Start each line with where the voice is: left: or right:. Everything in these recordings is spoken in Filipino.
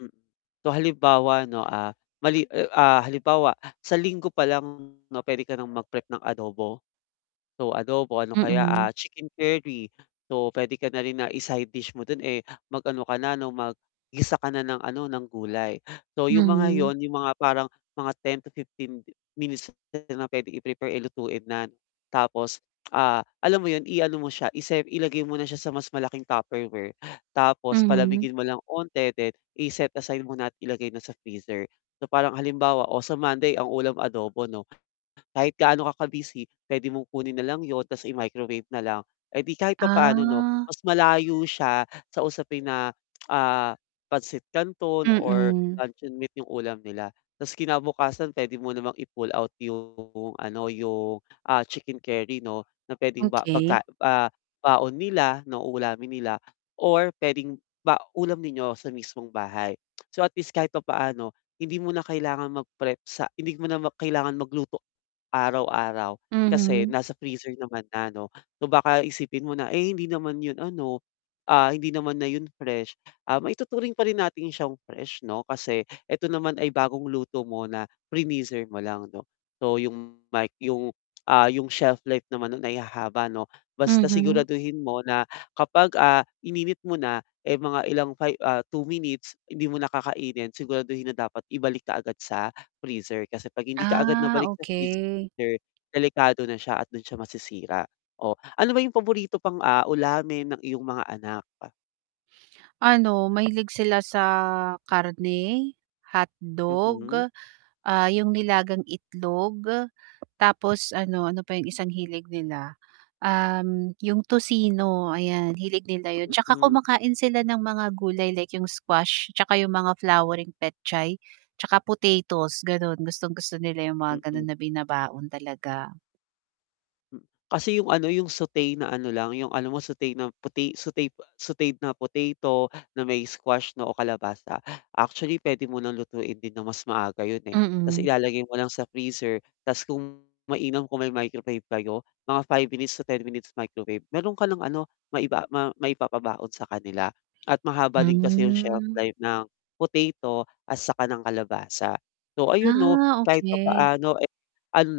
left: Mm. So, halimbawa 'no, ah, mali, ah, halimbawa sa linggo pa lang 'no puwede ka nang mag-prep ng adobo. So, adobo, ano kaya,
right: Mm.
left: ah, chicken curry. So, puwede ka na rin na i-side dish mo do'n, eh, mag-ano ka na ano, maggisa ka na ng ano, ng gulay. So, yung mga
right: Mhm.
left: yun yung mga parang mga 10 to 15 minutes na puwede i-prepare, eh, lutuin na 'no. Tapos, ah, alam mo yun, iano mo siya, isep ilagay mo na siya sa mas malaking Tupperware tapos
right: Mhm.
left: palamigin mo lang 'onti then i-set aside mo na at ilagay na sa freezer. So, parang halimbawa, oh, sa Monday ang ulam adobo 'no. Kahit gaano ka ka-busy, puwede mong kunin na lang yun tapos i microwave na lang. Eh, di kahit papaano 'no
right: Ah.
left: mas malayo siya sa usapin na, ah, pansit canton or
right: Mm.
left: luncheon meat yung ulam nila. Tapos kinabukasan puwede mo namang i-pull out yung ano, yung, ah, chicken curry 'no na puwedeng ba
right: Okey.
left: pagka, ah, baon nila, ng ulamin nila or puwedeng ba ulam ninyo sa mismong bahay. So, at least kahit papaano hindi mo na kailangan magprep sa hindi mo na kailangan magluto araw-araw kasi
right: Mhm.
left: nasa freezer naman na 'no. So, baka isipin mo na, eh, hindi naman yun ano, ah, hindi naman na yun fresh. Ah, maituturing pa rin natin siyang fresh 'no kasi 'eto naman ay bagong luto mo na finreezer mo lang 'no. So, yung mic yung, ah, yung shelf life naman nun ay hahaba 'no basta
right: Mhm.
left: siguraduhin mo na kapag, ah, ininit mo na, eh, mga ilang fi ah, 2 minutes hindi mo na kakainin siguraduhin na dapat ibalik kaagad sa freezer. Kasi 'pag hindi ka agad
right: Ah,
left: nabalik sa
right: okey.
left: freezer, delikado na siya at dun siya masisira. Oh, ano ba yung paborito pang, ah, ulamin ng iyong mga anak? Ah
right: Ano, mahilig sila sa karne,
left: Mhm.
right: hotdog, ah, yung nilagang itlog, tapos ano, ano pa yung isang hilig nila? Um, yung tocino ayan, hilig nila yun. Tsaka
left: Mhm.
right: kumakain sila ng mga gulay like yung squash tsaka yung mga flowering petchay tsaka potatoes, ganun. Gustong-gusto nila yung mga ganun
left: Mm.
right: na binabaon talaga.
left: Hmm. Kasi yung ano, yung sauté na ano lang, yung ano alam mo sauté na pota sauté sautéd na potato na may squash na o kalabasa. Actually puwede mo ng lutuin din na mas maaga yun, eh,
right: Mm.
left: ta's ilalagay mo lang sa freezer ta's kung mainam kung may microwave kayo mga 5 minutes to 10 minutes microwave meron ka ng ano, maipa maipapabaon sa kanila at mahaba din kasi yung shelf
right: Hmm.
left: life ng potato at saka ng kalabasa. So, ayun 'no
right: Ah
left: kahit
right: okey.
left: papaano, eh, ano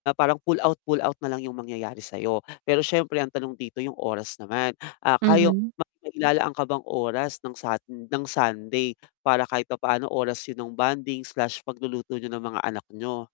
left: na parang pull out, pull out na lang yung mangyayari sa'yo. Pero siyempre ang tanong dito yung oras naman. Ah, kaya
right: Mhm.
left: mailalaan ka bang oras ng Sun ng Sunday para kahit papaano oras yun ng bonding/pagluluto niyo ng mga anak niyo.